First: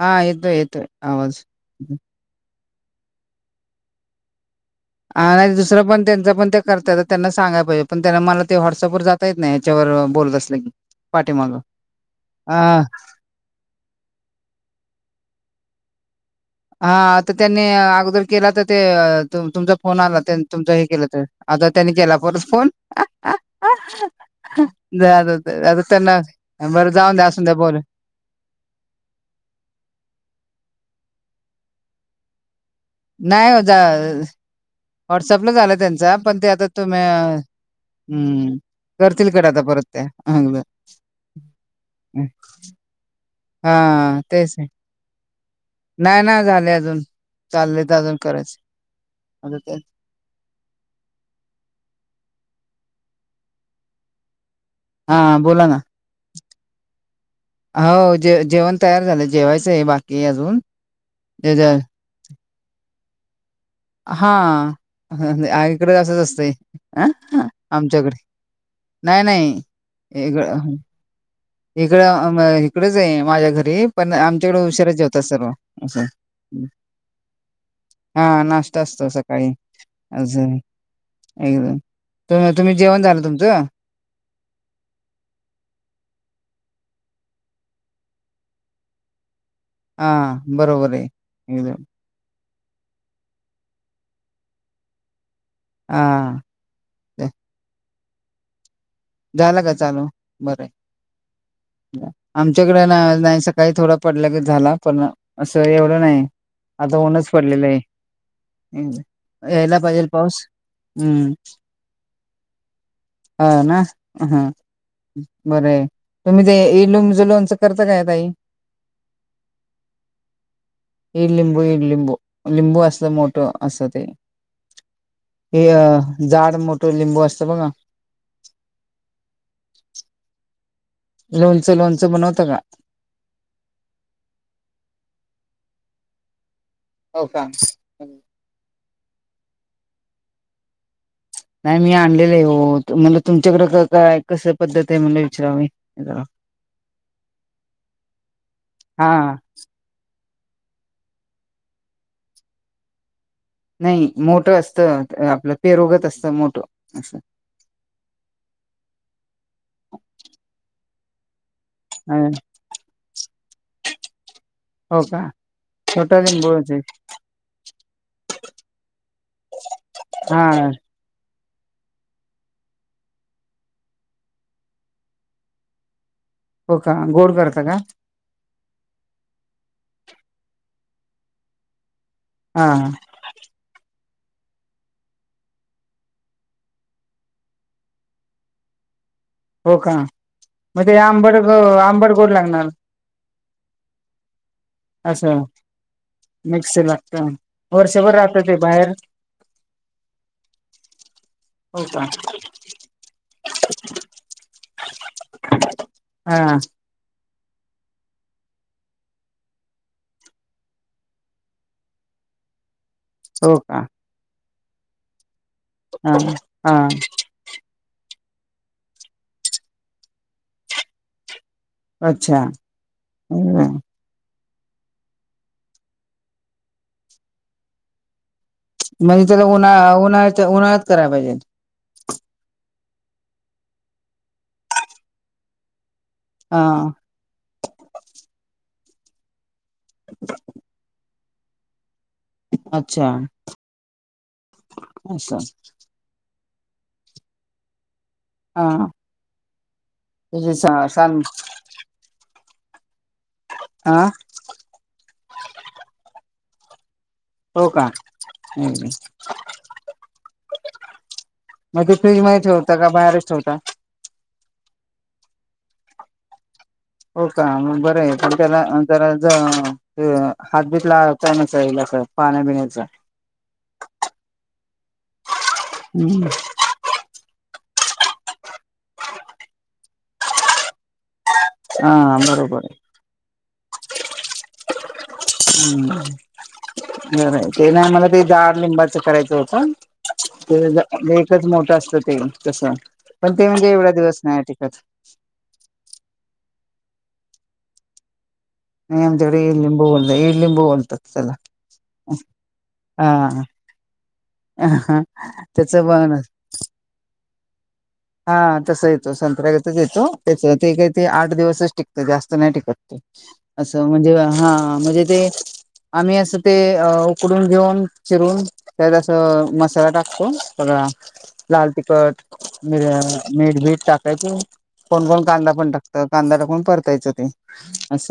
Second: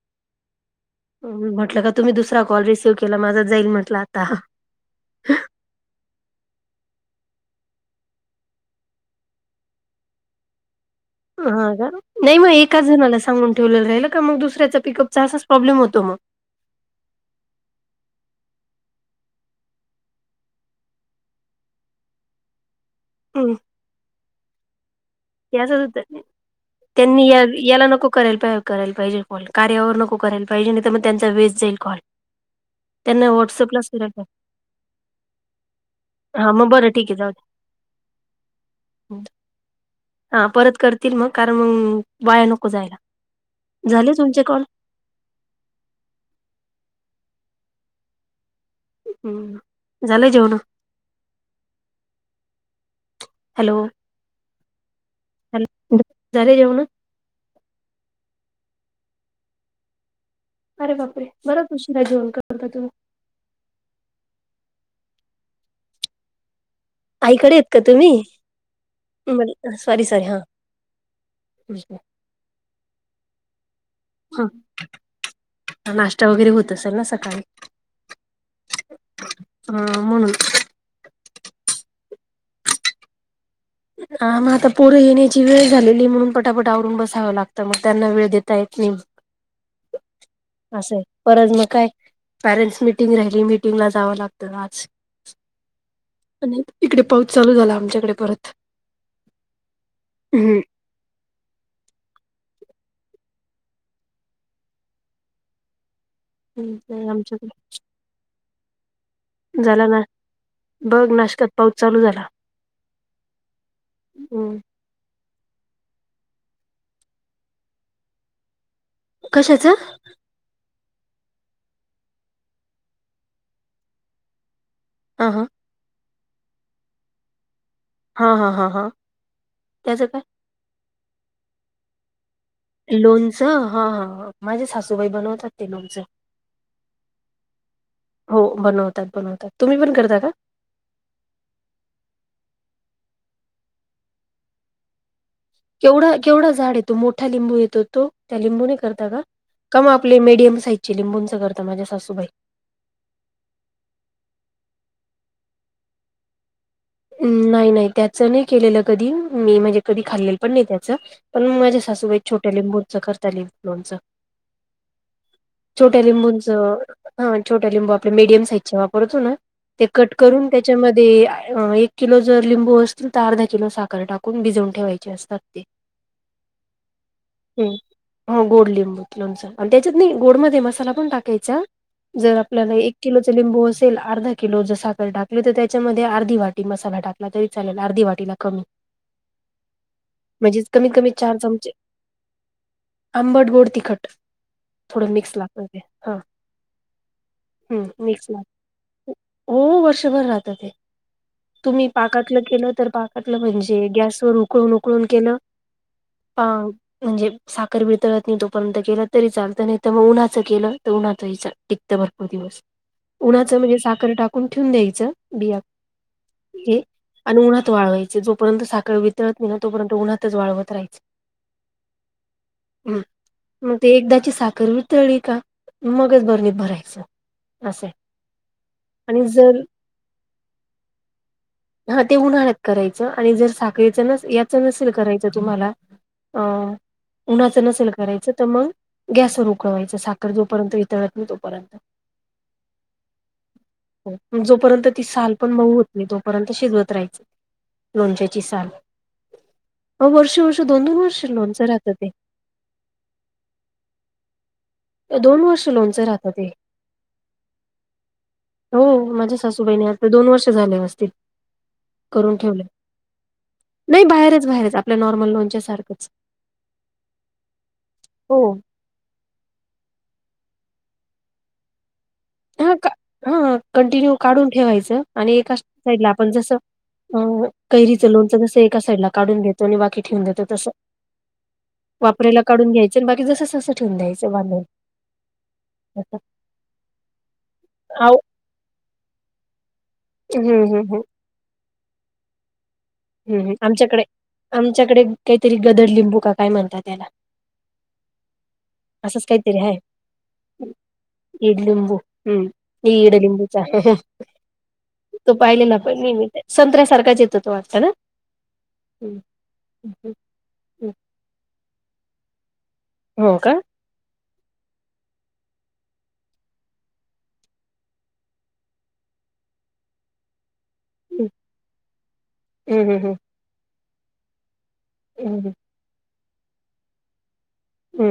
हा येतोय येतोय आवाज. म्हटलं का तुम्ही दुसरा कॉल रिसीव्ह केला माझात जाईल म्हटला आत आज तरी पण त्यांचं पण ते करताय तर त्यांना सांगाय पाहिजे पण त्यांना मला ते व्हॉट्सअपवर जाता येत नाही याच्यावर बोलत असलं की पाठीमाग हा का नाही मग अ एकाच जणाला सांगून ठेवलेलं राहिलं का मग दुसऱ्याचा पिकअप चा असाच प्रॉब्लेम होतो मग हा आता त्यांनी अगोदर केला तर ते तुमचा फोन आला तुमच हे केलं तर आता त्यांनी केला परत फोन हम द आ आता त्यांना बरं जाऊन द्या त्यांनी या असून द्या बोल याला नको करायला पा करायला पाहिजे कॉल कार्यावर नको करायला पाहिजे नाही तर मग त्यांचा वेस्ट जाईल कॉल त्यांना नाही ओ जा व्हॉट्सअपलाच करायला पाहिजे वॉट्सअपला झालं त्यांच पण ते हा आता मग बरं तुम्ही ठीक आहे जाऊ हम्म द्या करतील कड आता परत हा परत करतील मग कारण मग वाया नको जायला झाले हा तुमचे तेच कॉल आहे नाही ना झाले अजून चाललेत अजून करायच हम्म झालंय जेवण हॅलो, हा बोला ना, झाली जेवणं. हो जे जेवण तयार झालं जेवायचं आहे बाकी अजून. अरे बापरे! जे- बराच जे- उशिरा जेवन करत का तुम्ही. हा, आईकडे असच असतेय. अ हा आईकडे आहेत का तुम्ही आमच्याकडे नाही नाही सॉरी सॉरी हा वेगळ. इकडं ह म इकडेच आहे माझ्या घरी पण आमच्याकडें उशरा जेवतात सर्व. असं नाश्ता वगैरे होत असेल ना सकाळी. हा, नाश्ता असतो सकाळी हा म्हणून अजही. एकदम तुम तुम्ही जेवण झालं तुमचं? ह मग आता पोरं येण्याची वेळ झालेली म्हणून पटापट आवरून बसावं लागतं मग त्यांना वेळ देता येत नाही. हा बरोबर असाय आहे परत मग एकदम काय? पॅरेंट्स मिटिंग राहिली मिटिंग ला जावं लागतं आज. हा आणि इकडे पाऊस चालू झाला आमच्याकडे परत. झाला का चालू हम्म बरं. आमच्याकडे नाही आज नाही सकाळी थोडा पडल्यागत झाला पण असं एवढं नाही. आता ऊनच आमच्याकडे पडलेलं आहे इ जा. यायला झाला ना पाहिजेल पाऊस बघ हम्म! नाशकात पाऊस चालू झाला ह ना. हा, बर आहे तुम्ही ते ईडलिंबूचा लोनचं करता काय तई? कशाचं? [inaudible] ईडलिंबू ईडलिंबू लिंबू असलं मोठं असं ते. आ, ''हां ''हां'' हे जाड मोठं लिंबू असतं बघा. ''हां'' हां ''हां'' हां'' त्याचं काय? लोणचं लोणचं बनवतं का? लोणचं हा हा हा, माझे सासूबाई बनवतात ते लोणचं. हो का? हो बनवतात बनवतात तुम्ही पण करता का? नाही मी आणलेलं आहे हो म्हण तुमच्याकडे काय कस पद्धत आहे म्हणलं विचारावी. केवढा केवढा झाड येतो मोठा लिंबू येतो तो त्या लिंबू ने करता का? हा का, म आपले मीडियम साईजची लिंबूंचं करत माझ्या सासूबाई. नाही मोठं असत आपलं पेरोगत असतं मोठं. नाही नाही त्याच नाही केलेलं कधी मी म्हणजे कधी खाल्लेलं पण नाही त्याच पण माझ्या सा''--'' सासुबाई छोट्या लिंबूं च करता लिं लोणचं. हो का, छोट्या छोटा लिंबूच लिंबूंचं हा, छोट्या लिंबू आपले मीडियम साईज वापरतो ना. ते कट हा करून त्याच्यामध्ये आ ए. किलो जर लिंबू असतील तर अर्धा किलो साखर टाकून भिजवून ठेवायचे असतात ते. हो का, गोड करता हं. का? हो गोड लिंबूच लोणच आणि त्याच्यात नाही गोड मध्ये मसाला पण टाकायचा. जर हा आपल्याला एक किलोच लिंबू असेल अर्धा किलो जर साखर टाकली तर त्याच्यामध्ये अर्धी वाटी. मसाला टाकला तरी चालेल अर्धी वाटीला कमी. हो का, म्हणजे मग कमीत ते कमी चार आंबड ग चमचे आंबड गोड लागणार. आंबट, गोड, तिखट. थोड मिक्स असं लागत ते हा मिक्स लागतं हम् वर्षभर मिक्स राहत ते बाहेर लागत. हो वर्षभर राहत ते. [unintelligible] तुम्ही पाकातल केल तर पाकातल म्हणजे गॅसवर उप उकळून उकळून केल पा हा म्हणजे साखर वितळत नाही तोपर्यंत केला तरी चालत. नाही तर मग उन्हाच केल तर उन्हाचही टिकत भरपूर दिवस. उन्हाच हो म्हणजे का साखर टाकून ठेवून द्यायच बि हा हा. आणि उन्हात वाळवायच जोपर्यंत साखळ वितरत नाही ना तोपर्यंत उन्हातच वाळवत राहायच. अच्छा ह मग म्हणजे ते एकदाची साखरपण वितळी का मगच बरणित भरायच अस. म्हणजे त्याला उन्हाळा उन्हाळ्यात उन्हाळ्यात करायला पाहिजे. हा ते उन्हाळ्यात करायच आणि जर साखरीच नस याच नसेल करायच तुम्हाला. अ हा उन्हाच नसेल करायच तर मग. गॅसवर उकळवायच साखर जोपर्यंत वितळत नाही तोपर्यंत. अच्छा जोपर्यंत ती साल असं पण मऊ आणि तोपर्यंत शिजवत राहायच लोण. हा साल आहो वर्ष त्याचे वर्ष सा दोन दोन सान वर्ष लोनच राहत ते. आ दोन वर्ष लोनच राहतात ते. हो का हो माझ्या सासूबाईणी असता दोन वर्ष झाल्ये असतील. मग ते फ्रीज करून मध्ये ठेवलंय. ठेवता का बाहेरच ठेवता. नाही बाहेरच बाहेरच आपल्या नॉर्मल लोनच्या सारखच. हो का मग बर ये पण हो. त्याला. जर ज हात बीतला काण्याचा येईल अस पाण्या हां, बिण्याच. का हां, कंटिन्यू काढून ठेवायच आणि एका साईड ला आपण जस कैरी. च लोणच कस एका साइड ला काढून घेतो आणि बाकी ठेवून देतो तस. हा वापरायला बरोबर काढून घ्यायच आणि बाकी जस तस ठेवून द्यायच बांधून. असं. हम्म. बर ते ना आम्हाला अहो ते जाड लिंबाच करायच होत हं, ते. हं, हं, तेच मोठ असत ते तस पण हं, ते हं. म्हणजे एवढा आमच्याकडे दिवस नाही टिकत. आमच्याकडे काहीतरी गदडलिंबू का काय म्हणतात त्याला. नाही असच आमच्याकडे ईड काहीतरी हाय लिंबू बोलत ईड लिंबू बोलतात त्याला इड लिंबू हम्म. ई हा इडलिंबूचा. तो त्याच पाहिलेला ना प बन मी संत्र्यासारखाच येतो तो वाटता ना. हा तस येतो संत्र्यागतच येतो. त्याच ते काही ते आठ दिवसच टिकत जास्त नाही टिकत ते. हो का. म्हणजे हा हा म्हणजे ते. आम्ही अस ते उकडून घेऊन चिरून तयार असत. अस मसाला टाकतो सगळा लाल तिखट मिर्या मीठ बिट टाकायच कोण कोण कांदा पण टाकत कांदा टाकून परतायच ते. अस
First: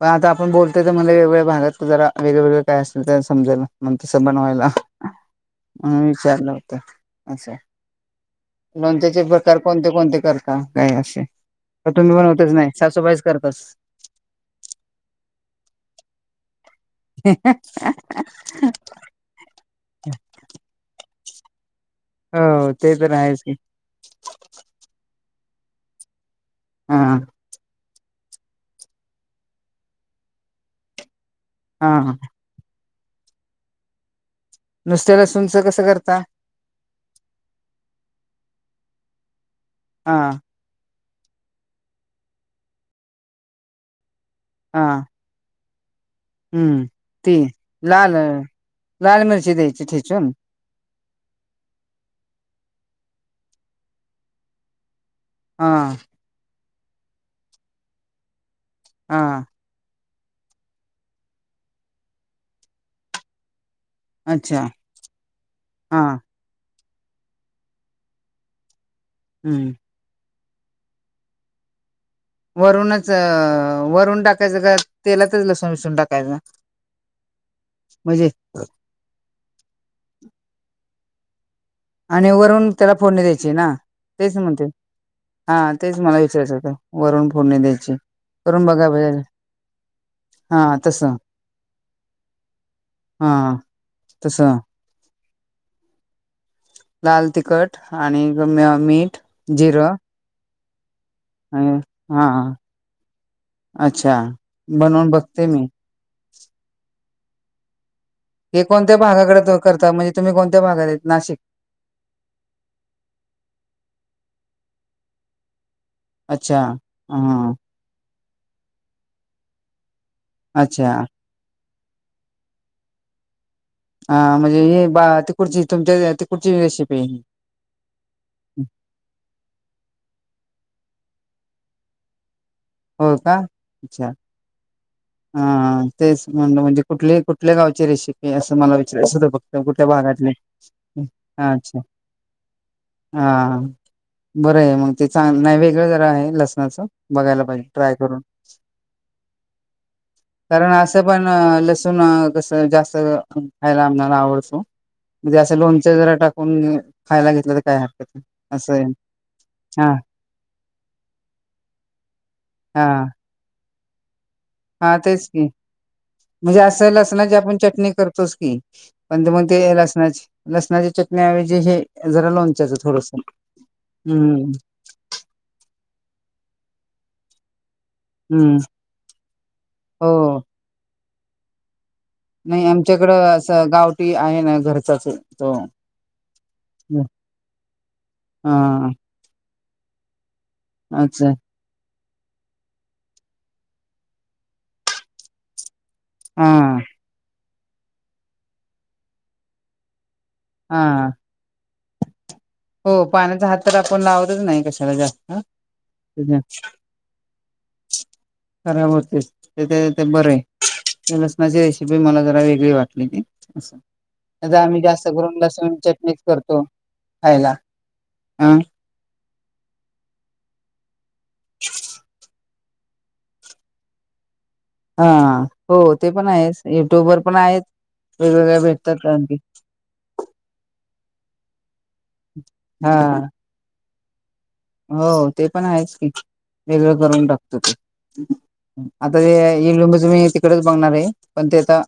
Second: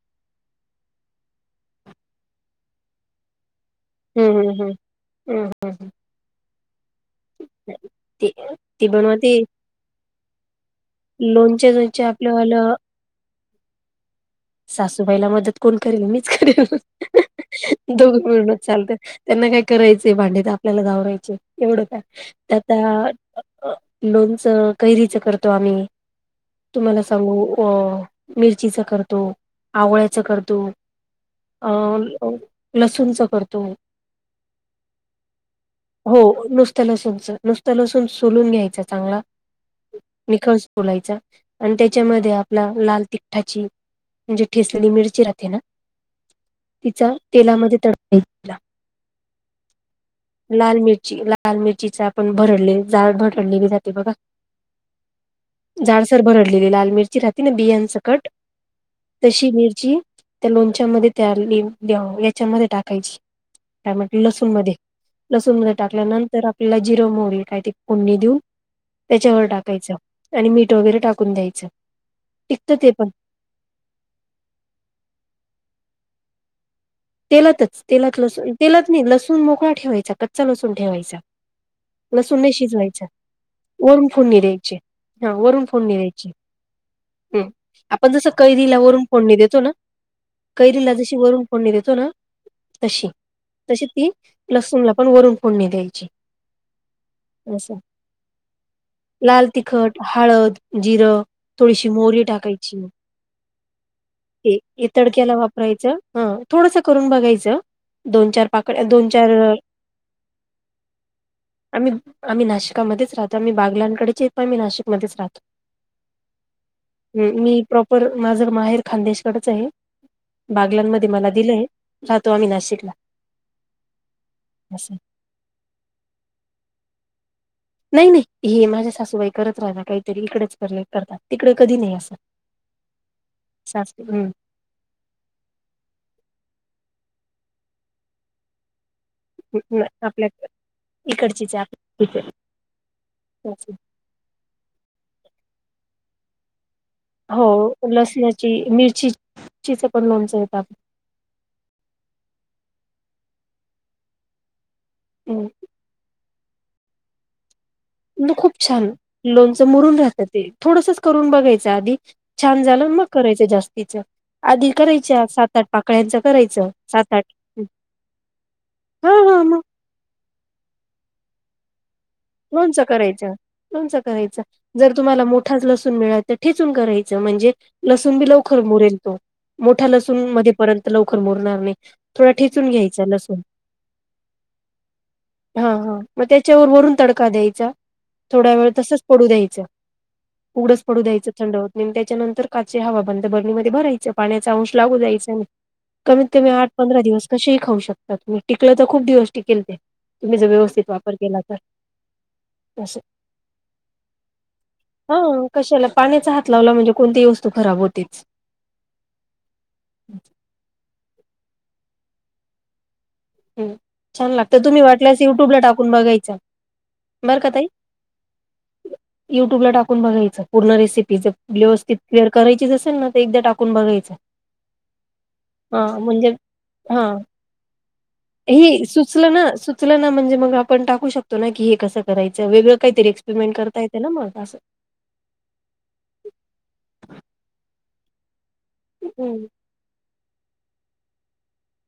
पण आता आपण बोलतय तर मला वेगवेगळ्या भागात जरा वेगळवेगळळे काय असल तर समजेल ना तस बनवायला म्हणून विचारलं होत. अच्छा ते ती ती लोणच्याचे बनवते प्रकार कोणते कोणते करता काय असे लोणच्या तर लोणच्या तुम्ही बणवतच नाही आपल्यावालं सासुबाईच करता सासूबाईला मदत कोण करेल मीच करेल दोघ मिळूनच चालत. त्यांना काय करायचं भांडे तर आपल्याला आवरायचे एवढं काय हो तर ते आहेच आत लोनच कैरीच करतो आम्ही हा तुम्हाला सांगू अ मिरचीच करतो आवळ्याचं करतो अ हा लसूणचं करतो. नुसत्या लसूणच कसं करता. नुसत्या लसूच नुसतं लसून सलून घ्यायचं चांगला हा निख बोलायचा आणि त्यांच्यामध्ये आपला लाल तिखठाची म्हणजे ठिसली हा मिरची राहतेे ना हम्म तिचा ती तेलामध्ये लाल तडका द्यायचा. लाल मिरची द्यायची ठेचून लाल मिरची लाल मिरचीचा आपण भरडले जाड भरडलेली राहती बघा हा झाडसर भरडलेली लाल मिरची राहते ना बियांसकट हा तशी मिरची त्या लोणच्यामध्ये त्यांच्यामध्ये टाकायची त्यामध्ये लसूण अच्छा मध्ये लसूण मध्ये हा टाकल्यानंतर आप ला जिर मोहरी काय ते फोडणी देऊन त्यांच्यावर हम्म टाकायचं आणि मीठ वगैरे टाकून द्यायचं टिकतं ते वरूनच पण वरून टाकायचं का तेलातच लसूण बिसून टाकायचं तेलातच तेलात म्हणजे लसूण तेलात नाही लसूण मोकळा ठेवायचा कच्चा लसूण ठेवायचा आणि लसूण नाही वरून त्याला शिजवायंचा फोडणी द्यायची ना वरून तेच फोडणी म्हणते द्यायची हा वरून फोनणी तेच मला द्यायची विचारायचं होतं वरून हम्म फोडणी द्यायची आपण जसं करून कैरीला बघा वरून बे फोडणी देतो ना हा कैरीला जशी तसं वरून फोडणी देतो ना अ तशी हा तशी ती तसं लसून ला पण वरून फोडणी द्यायची लाल तिखट असं आणि म मीठ लाल जिर तिखट हळद जिर थोडीशी मोरी हा टाकायची अच्छा हे बनवून तडक्याला बघते मी वापरायचं ह थोडसं करून बघायचं दोन चार हे पाकड कोणत्या दोन चार भागाकडे करतात म्हणजे तुम्ही कोणत्या भागात आहेत नाशिक आम्ही आम्ही नाशिकामध्येच राहतो आम्ही बागलाकडेचे पण आम्ही नाशिकमध्येच राहतो अच्छा हा मी प्रॉपर माझं माहेर खानदेशकडच आहे अच्छा बागलांमध्ये मला दिलंय राहतो आम्ही नाशिकला हा म्हणजे हे असं बा तिकुडची तुमच्या तिकुडची रेसिपी नाही नाही हे माझ्या सासूबाई करत राहित काहीतरी इकडेच करतात तिकडे कधी नाही असं हो का सासू अच्छा हा तेच म्हण म्हणजे कुठले कुठल्या गावाची रेसिपी असं मला फक्त हम्म कुठल्या भागातले आपल्या हा इकडचीच आहे अच्छा आपली हा बरं आहे मग ते चांगलं नाही वेगळं जरा आहे लसणाचं बघायला हो पाहिजे ट्राय करून लसणाची मिरचीचीच पण लोंणच येत आप कारण असं पण लसूण कस जास्त खायला आम्हणाला आवडतो म्हणजे असं लोणच जरा टाकून खायला घेतलं तर काय हरकत नाही. न खूप असं आहे छान लोणचं हा मुरून राहतं ते थोडसच करून बघायचं आधी छान झालं हा मग करायचं जास्तीच आधी हा करायच्या तेच की सात आठ पाकळ्यांचं म्हणजे करायचं असं सात आठ लसणाची आपण चटणी करतोस की हा पण ते हा मग ते लसणाची लसणाची चटणी एवजी हे जरा लोणच्याच लोणचं थोडस करायचं लोणचं करायचं हम्म. जर तुम्हाला मोठाच लसूण मिळाल तर ठेचून करायचं म्हणजे लसूून बी हम्म लवकर मुरेल तो मोठ्या लसूण हो मध्ये पर्यंत लवकर मुरणार नाही. थोडा नाही ठचून घ्यायच आमच्याकडं लसूण असं गावठी आहे ना घरचाच तो हा हा मग त्याच्यावर वरून तडका द्यायचा. थोड वेळ हा तसच पडू द्यायच घडच पडू अच्छा द्यायचं थंड हो त आणि त्याच्यानंतर काचे हवा बंद बरनीमध्ये भरायचं पाण्याचा अंश लागू द्यायचा नाही. कमीत कमी आठ हा पंधरा दिवस कसेही खाऊ शकतात तुम्ही टिकलं तर खूप दिवस टिकेल ते तुम्ही जर व्यवस्थित हा वापर केला तर अस हो पाण्याचा हात तर आपण लावतच नाही कशाला हा जास्त कशाला पाण्याचा हात लावला म्हणजे कोणतीही वस्त तू खराब होतेच. खराब होता ते ते ते बर आहे लसणाची रेसिपी मला जरा वेगळी वाटली ती, असं हम छान नाही तर लागते आम्ही तुम्ही जास्त वाटलंस करून युट्युब ला लसूण टाकून चटणीच बघायच करतो बर का खायला. तई अ युट्यूबला टाकून बघायचं पूर्ण रेसिपी जर व्यवस्थित क्लिअर करायचीच असेल ना तर एकदा टाकून बघायचं. हा हो हा ते पण म्हणजे आहेच युट्युब हा वर पण आहे, वेगवेगळ्या भेटतात आणखी च ना म्हणजे मग आपण टाकू शकतो ना की हे कसं करायचं वेगळ काहीतरी हा. एक्स्पेरिमेंट करतायेत ना मग असं. हो ते पण आहेच की वेगळं करून टाकतो ते, आता हे हम्म. [unintelligible] यू ट्यूब वरच बगणार हाय पण ते आता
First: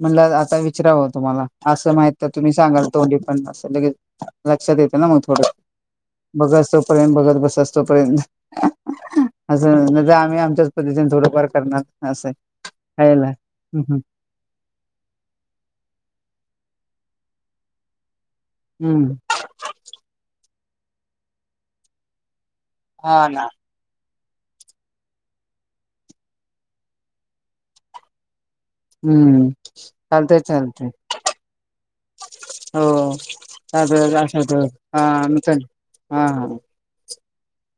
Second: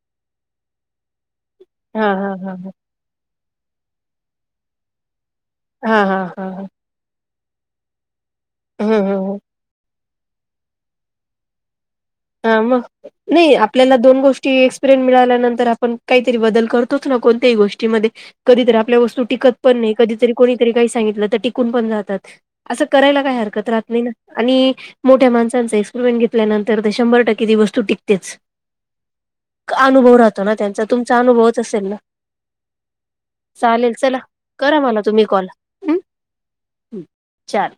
म्हणलं आता विचारावं तुम्हाला असं माहित हां, तर हां, तुम्ही हां, हां. सांगाल तोंडी पण असं लगेच लक्षात येते ना मग थोडं, हां, हां, हां, बघसं हां. तोपर्यंत बघत बसस तोपर्यंत. हं, हं, हं. असं नाही तर आम्ही आमच्याच पद्धतीने थोडंफार करणार. असं हा मग खायला. नाही आपल्याला हम्म दोन गोष्टी एक्स प्रेन मिळाल्यानंतर आपण काहीतरी बदल करतोच ना कोणत्याही गोष्टीमध्ये कधीतरी आपल्या हम्म. वस्तू टिकत पण नाही कधीतरी कोणीतरी काही सांगितलं तर टिकून पण जातात असं करायला हा काही ना. हरकत राहत नाही ना. आणि मोठ्या माणसांचा एक्सपरिमेंट घेतल्यानंतर ते शंभर टक्के ती वस्तू टिकतेच. हम्म अनुभव चालतय राहतो ना त्यांचा चालतय तुमचा अनुभवच असेल ना. हो हो [unintelligible] चालेल चला आणि करा हा हा ह चार,